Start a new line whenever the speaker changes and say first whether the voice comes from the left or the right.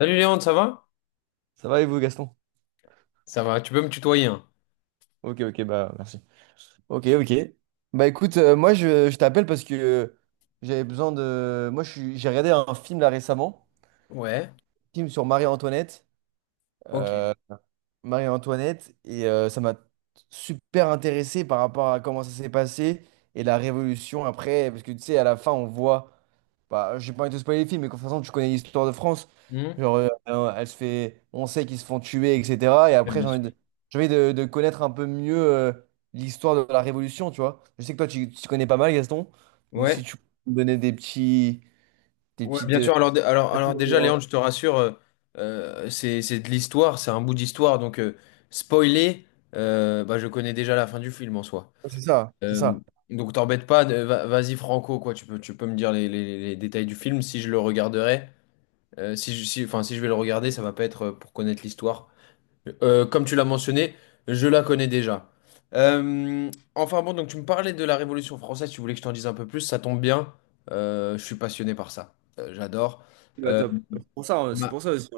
left: Salut Léon, ça va?
right: Ça va et vous, Gaston?
left: Ça va, tu peux me tutoyer, hein.
right: Ok, ok, bah merci. Ok, ok. Bah écoute, moi je t'appelle parce que j'avais besoin de. J'ai regardé un film là récemment,
left: Ouais,
right: film sur Marie-Antoinette.
left: ok.
right: Euh, Marie-Antoinette et ça m'a super intéressé par rapport à comment ça s'est passé et la révolution après, parce que tu sais, à la fin, on voit, bah, j'ai pas envie de te spoiler le film mais de toute façon, tu connais l'histoire de France,
left: Hmm.
right: genre, elle se fait, on sait qu'ils se font tuer, etc. Et après,
left: Bien sûr.
right: j'ai envie de connaître un peu mieux l'histoire de la révolution, tu vois. Je sais que toi, tu connais pas mal, Gaston, donc si
left: Ouais,
right: tu peux me donner des petits, des
left: ouais,
right: petites,
left: bien sûr. Alors, déjà, Léon, je te rassure, c'est de l'histoire, c'est un bout d'histoire. Donc, spoiler, bah, je connais déjà la fin du film en soi.
right: c'est ça, c'est
left: Euh,
right: ça.
left: donc, t'embête pas, vas-y franco, quoi. Tu peux me dire les détails du film si je le regarderai. Si je vais le regarder, ça va pas être pour connaître l'histoire. Comme tu l'as mentionné, je la connais déjà. Euh, enfin bon, donc tu me parlais de la Révolution française, tu voulais que je t'en dise un peu plus, ça tombe bien. Je suis passionné par ça. J'adore.
right: Bah, top. C'est pour ça, hein, c'est
left: Ma-
right: pour ça aussi.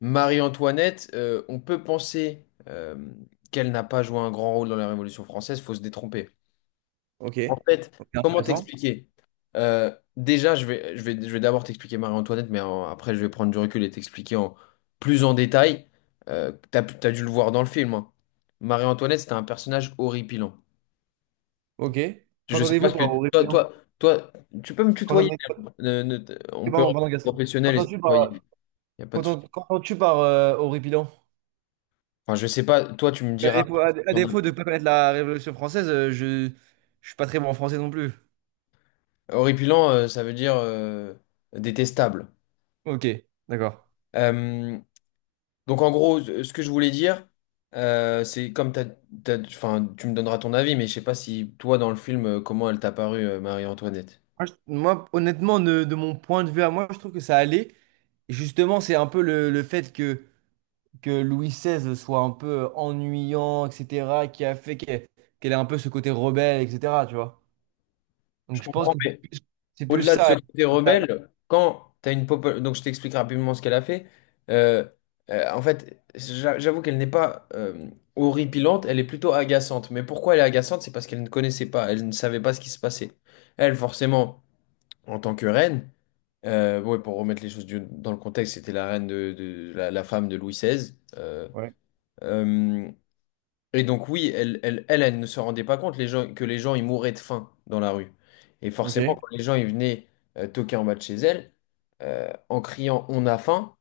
left: Marie-Antoinette, on peut penser qu'elle n'a pas joué un grand rôle dans la Révolution française, faut se détromper.
right: Ok.
left: En fait,
right: Ok,
left: comment
right: intéressant.
left: t'expliquer? Déjà, je vais d'abord t'expliquer Marie-Antoinette, mais après, je vais prendre du recul et t'expliquer en plus en détail. T'as dû le voir dans le film, hein. Marie-Antoinette, c'était un personnage horripilant.
right: Ok.
left: Je sais pas
right: Qu'entendez-vous
left: ce que
right: par
left: toi,
right: horripilant?
left: toi, toi, tu peux me tutoyer.
right: Qu'entendez...
left: Ne- ne- on peut
right: Pardon,
left: rester
right: pardon, Gaston.
left: professionnel et se tutoyer. Il n'y a pas de souci.
right: Qu'entends-tu par horripilant?
left: Enfin, je sais pas. Toi, tu me
right: À
left: diras.
right: défaut, à défaut de ne pas connaître la Révolution française, je suis pas très bon en français non plus.
left: Horripilant, ça veut dire détestable.
right: Ok, d'accord.
left: Euh, Donc en gros, ce que je voulais dire, c'est comme enfin, tu me donneras ton avis, mais je sais pas si toi dans le film, comment elle t'a paru, Marie-Antoinette.
right: Moi, honnêtement, de mon point de vue à moi, je trouve que ça allait. Et justement, c'est un peu le fait que Louis XVI soit un peu ennuyant, etc., qui a fait qu'elle ait un peu ce côté rebelle, etc., tu vois.
left: Je
right: Donc je pense
left: comprends,
right: que
left: mais
right: c'est plus
left: au-delà de ce
right: ça.
left: côté
right: Elle
left: rebelle, quand t'as une pop, donc je t'explique rapidement ce qu'elle a fait. Euh, en fait, j'avoue qu'elle n'est pas horripilante, elle est plutôt agaçante. Mais pourquoi elle est agaçante? C'est parce qu'elle ne connaissait pas, elle ne savait pas ce qui se passait. Elle, forcément, en tant que reine. Ouais, pour remettre les choses dans le contexte, c'était la reine la femme de Louis XVI.
right: Ouais.
left: Euh, et donc oui, elle ne se rendait pas compte les gens, que les gens ils mouraient de faim dans la rue. Et
right: Ok.
left: forcément,
right: Elle
left: quand les gens ils venaient toquer en bas de chez elle, en criant «On a faim»,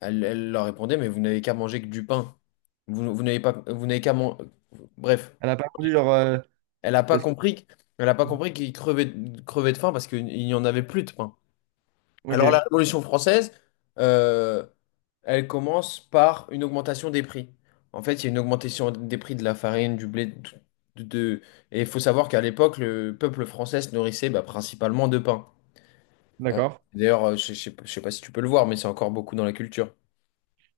left: elle leur répondait «Mais vous n'avez qu'à manger que du pain. Vous n'avez pas, vous n'avez qu'à manger...» Bref,
right: a pas voulu genre
left: elle n'a pas
right: parce que-
left: compris, elle a pas compris qu'ils crevaient, crevaient de faim parce qu'il n'y en avait plus de pain. Alors la
right: ok,
left: Révolution française, euh, elle commence par une augmentation des prix. En fait, il y a une augmentation des prix de la farine, du blé, de, tout- de- et il faut savoir qu'à l'époque, le peuple français se nourrissait bah, principalement de pain. Hein.
right: d'accord.
left: D'ailleurs, je sais pas si tu peux le voir, mais c'est encore beaucoup dans la culture.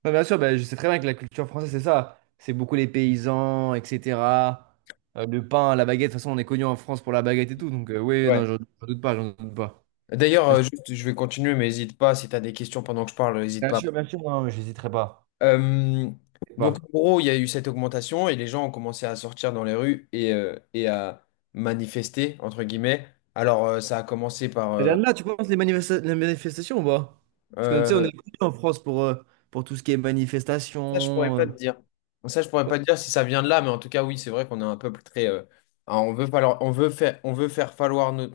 right: Non, bien sûr, bah, je sais très bien que la culture française, c'est ça. C'est beaucoup les paysans, etc. Le pain, la baguette. De toute façon, on est connu en France pour la baguette et tout. Donc, oui, non,
left: Ouais.
right: j'en doute pas, j'en doute pas.
left: D'ailleurs,
right: Bien sûr,
left: juste, je vais continuer, mais n'hésite pas, si tu as des questions pendant que je parle, n'hésite
right: bien
left: pas.
right: sûr, bien sûr, non, mais j'hésiterai pas.
left: Euh,
right: Je
left: donc
right: pas.
left: en gros, il y a eu cette augmentation et les gens ont commencé à sortir dans les rues et à manifester, entre guillemets. Alors, ça a commencé par...
right: Et là, là, tu penses les manifestations ou pas? Parce que, tu sais, on
left: euh,
right: est connu en France pour tout ce qui est
left: ça, je pourrais
right: manifestation,
left: pas te dire. Ça, je pourrais pas te dire si ça vient de là, mais en tout cas, oui, c'est vrai qu'on a un peuple très... ah, on veut faire valoir nos,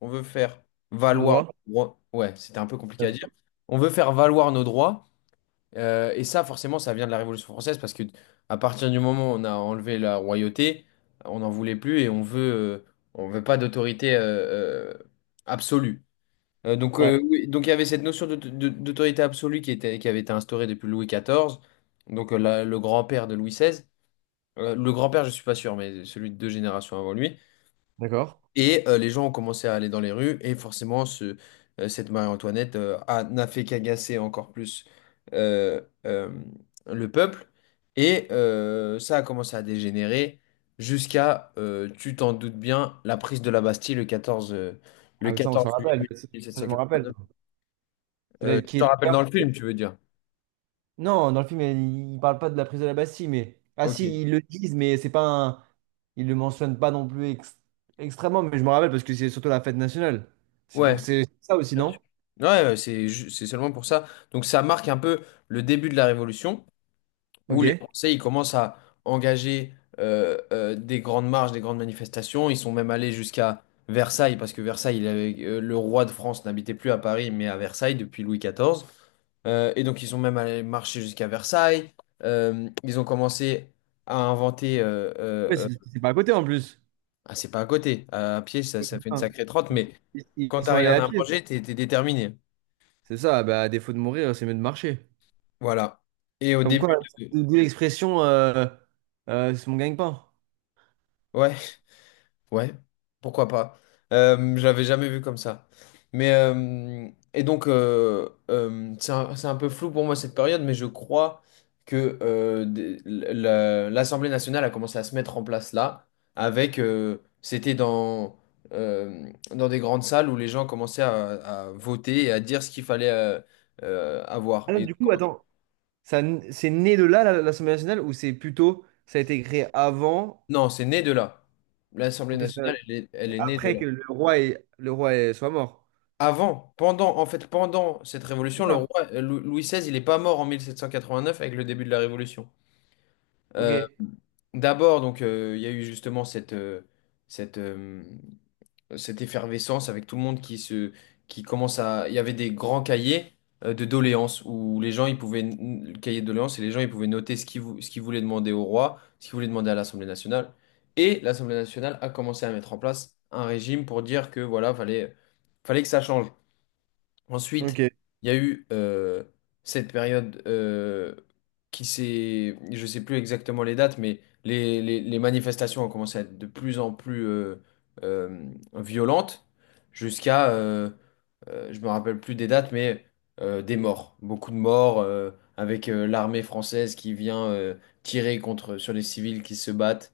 left: on veut faire valoir.
right: droit.
left: Nos droits. Ouais, c'était un peu compliqué
right: Bien
left: à dire.
right: sûr.
left: On veut faire valoir nos droits. Et ça, forcément, ça vient de la Révolution française parce que à partir du moment où on a enlevé la royauté, on n'en voulait plus et on veut pas d'autorité absolue. Donc,
right: Ouais.
left: oui, donc il y avait cette notion d'autorité absolue qui était, qui avait été instaurée depuis Louis XIV, donc le grand-père de Louis XVI. Le grand-père, je suis pas sûr, mais celui de deux générations avant lui.
right: D'accord.
left: Et les gens ont commencé à aller dans les rues, et forcément, cette Marie-Antoinette n'a fait qu'agacer encore plus euh, euh, le peuple. Et ça a commencé à dégénérer jusqu'à, tu t'en doutes bien, la prise de la Bastille le
right: Ah, mais ça, on s'en
left: 14
right: rappelle.
left: juillet
right: Ça, je me rappelle.
left: 1789.
right: C'est
left: Euh,
right: là
left: tu
right: qui est
left: t'en rappelles
right: d'accord.
left: dans le film, tu veux dire?
right: Non, dans le film, il ne parle pas de la prise de la Bastille, mais. Ah,
left: Ok.
right: si, ils le disent, mais c'est pas un. Ils le mentionnent pas non plus extrêmement, mais je me rappelle parce que c'est surtout la fête nationale.
left: Ouais,
right: C'est ça aussi, non?
left: ouais, ouais, c'est seulement pour ça. Donc ça marque un peu le début de la Révolution, où
right: Ok.
left: les
right: Ouais,
left: Français ils commencent à engager des grandes marches, des grandes manifestations. Ils sont même allés jusqu'à Versailles, parce que Versailles, le roi de France n'habitait plus à Paris, mais à Versailles depuis Louis XIV. Et donc ils sont même allés marcher jusqu'à Versailles. Ils ont commencé à inventer...
right: c'est c'est pas à côté en plus.
left: ah, c'est pas à côté, à pied, ça fait une
right: Putain.
left: sacrée trotte, mais
right: Ils,
left: quand
right: ils
left: t'as
right: sont allés
left: rien
right: à
left: à
right: pied.
left: manger, t'es déterminé.
right: C'est ça, bah, à défaut de mourir, c'est mieux de marcher.
left: Voilà. Et au
right: Comme quoi,
left: début de...
right: d'où l'expression c'est mon gagne-pain.
left: Ouais. Ouais, pourquoi pas. Je l'avais jamais vu comme ça. Mais et donc c'est un peu flou pour moi cette période, mais je crois que l'Assemblée nationale a commencé à se mettre en place là, avec c'était dans dans des grandes salles où les gens commençaient à voter et à dire ce qu'il fallait avoir.
right: Ah non,
left: Et
right: du coup, attends. C'est né de là, l'Assemblée nationale, ou c'est plutôt, ça a été créé avant,
left: non, c'est né de là. L'Assemblée
right: ok,
left: nationale, elle est née de
right: après
left: là.
right: que le roi soit mort.
left: Avant, en fait, pendant cette
right: C'est
left: révolution, le
right: ça.
left: roi Louis XVI, il n'est pas mort en 1789 avec le début de la révolution. Euh,
right: Ok.
left: d'abord, donc, il y a eu justement cette, euh, cette effervescence avec tout le monde qui commence à. Il y avait des grands cahiers de doléances où les gens, ils pouvaient le cahier de doléances et les gens, ils pouvaient noter ce qu'ils voulaient demander au roi, ce qu'ils voulaient demander à l'Assemblée nationale. Et l'Assemblée nationale a commencé à mettre en place un régime pour dire que voilà, fallait que ça change. Ensuite,
right: Ok.
left: il y a eu cette période qui s'est, je sais plus exactement les dates, mais les manifestations ont commencé à être de plus en plus violentes, jusqu'à, euh, je me rappelle plus des dates, mais des morts, beaucoup de morts, avec l'armée française qui vient tirer contre sur les civils qui se battent.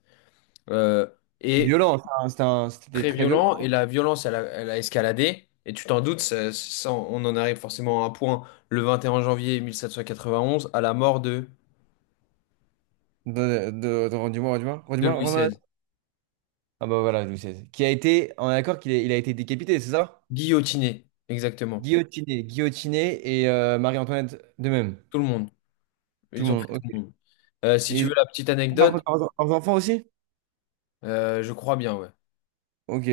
left: Euh, et
right: Violent, ça, hein, c'était
left: très
right: très violent.
left: violent et la violence, elle a escaladé. Et tu t'en doutes, on en arrive forcément à un point le 21 janvier 1791 à la mort
right: Redis-moi, redis-moi,
left: de
right: redis-moi,
left: Louis
right: redis-moi.
left: XVI.
right: Ah bah voilà, Louis XVI. Qui a été, on est d'accord il a été décapité, c'est ça?
left: Guillotiné, exactement.
right: Guillotiné, guillotiné et Marie-Antoinette de même.
left: Tout le monde.
right: Tout le
left: Ils ont fait
right: monde,
left: tout
right: ok.
left: le monde. Si
right: Et
left: tu
right: ils
left: veux la petite
right: ont
left: anecdote,
right: leurs enfants aussi?
left: je crois bien, ouais.
right: Ok.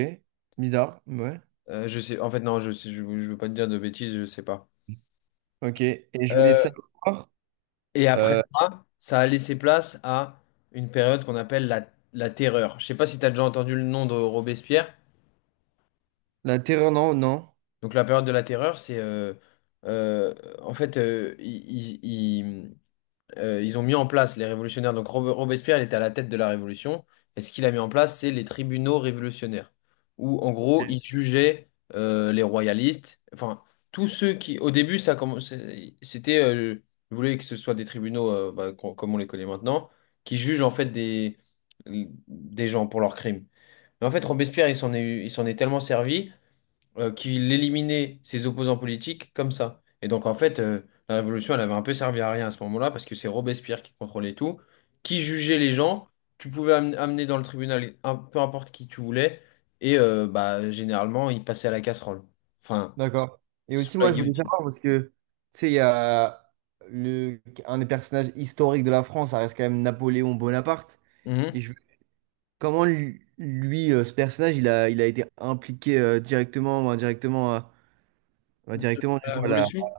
right: Bizarre, ouais.
left: Je sais, en fait, non, je veux pas te dire de bêtises, je sais pas.
right: Ok. Et je voulais
left: Euh,
right: savoir.
left: et après
right: euh,
left: ça, ça a laissé place à une période qu'on appelle la terreur. Je sais pas si tu as déjà entendu le nom de Robespierre.
right: La terreur, non, non.
left: Donc la période de la terreur, c'est euh, en fait ils ont mis en place les révolutionnaires. Donc Robespierre, il était à la tête de la révolution. Et ce qu'il a mis en place, c'est les tribunaux révolutionnaires, où en gros ils jugeaient les royalistes. Enfin tous ceux qui, au début, ça commençait, ils voulaient que ce soit des tribunaux bah, comme on les connaît maintenant, qui jugent en fait des gens pour leurs crimes. Mais en fait Robespierre, il s'en est tellement servi qu'il éliminait ses opposants politiques comme ça. Et donc, en fait, la Révolution, elle avait un peu servi à rien à ce moment-là, parce que c'est Robespierre qui contrôlait tout, qui jugeait les gens. Tu pouvais amener dans le tribunal un, peu importe qui tu voulais, et bah, généralement, il passait à la casserole. Enfin,
right: D'accord. Et
left: sous
right: aussi,
left: la
right: moi, je voulais
left: guillotine.
right: savoir parce que, tu sais, il y a un des personnages historiques de la France, ça reste quand même Napoléon Bonaparte.
left: Mhm.
right: Et je, Comment ce personnage, il a été impliqué directement ou indirectement,
left: Pendant
right: directement, du
left: La
right: coup, à la.
left: Révolution,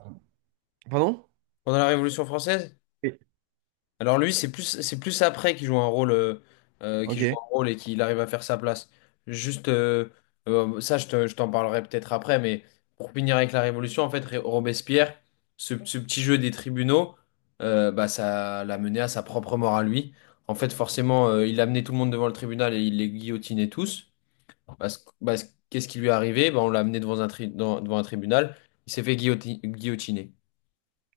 right: Pardon?
left: pendant la Révolution française?
right: Oui.
left: Alors lui, c'est plus après qu'il joue un rôle, qu'il joue
right: Ok,
left: un rôle et qu'il arrive à faire sa place. Juste, ça, je t'en parlerai peut-être après, mais pour finir avec la Révolution, en fait, Robespierre, ce petit jeu des tribunaux, bah, ça l'a mené à sa propre mort à lui. En fait, forcément, il a amené tout le monde devant le tribunal et il les guillotinait tous. Qu'est-ce qui lui est arrivé? Bah, on l'a amené devant un tribunal, il s'est fait guillotiner.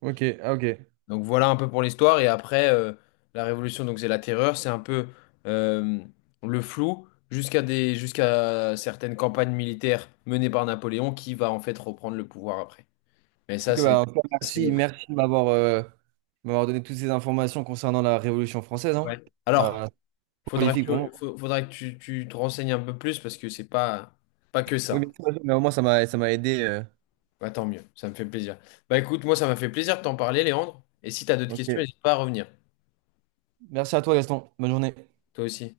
right: ok, ah, ok.
left: Donc voilà un peu pour l'histoire. Et après, la Révolution, donc c'est la terreur, c'est un peu euh, le flou jusqu'à jusqu'à certaines campagnes militaires menées par Napoléon qui va en fait reprendre le pouvoir après. Mais ça,
right: Ok, bah, en tout cas,
left: c'est une
right: merci,
left: autre.
right: merci de m'avoir donné toutes ces informations concernant la Révolution française.
left: Ouais.
right: Hein.
left: Alors,
right: Voilà, c'est
left: faudra que,
right: prolifique pour moi.
left: faudra que tu te renseignes un peu plus parce que c'est pas, pas que
right: Oui,
left: ça.
right: bien sûr, mais au moins, ça m'a aidé.
left: Bah, tant mieux, ça me fait plaisir. Bah écoute, moi ça m'a fait plaisir de t'en parler, Léandre. Et si tu as d'autres
right: Ok.
left: questions, n'hésite pas à revenir.
right: Merci à toi, Gaston. Bonne journée.
left: Toi aussi.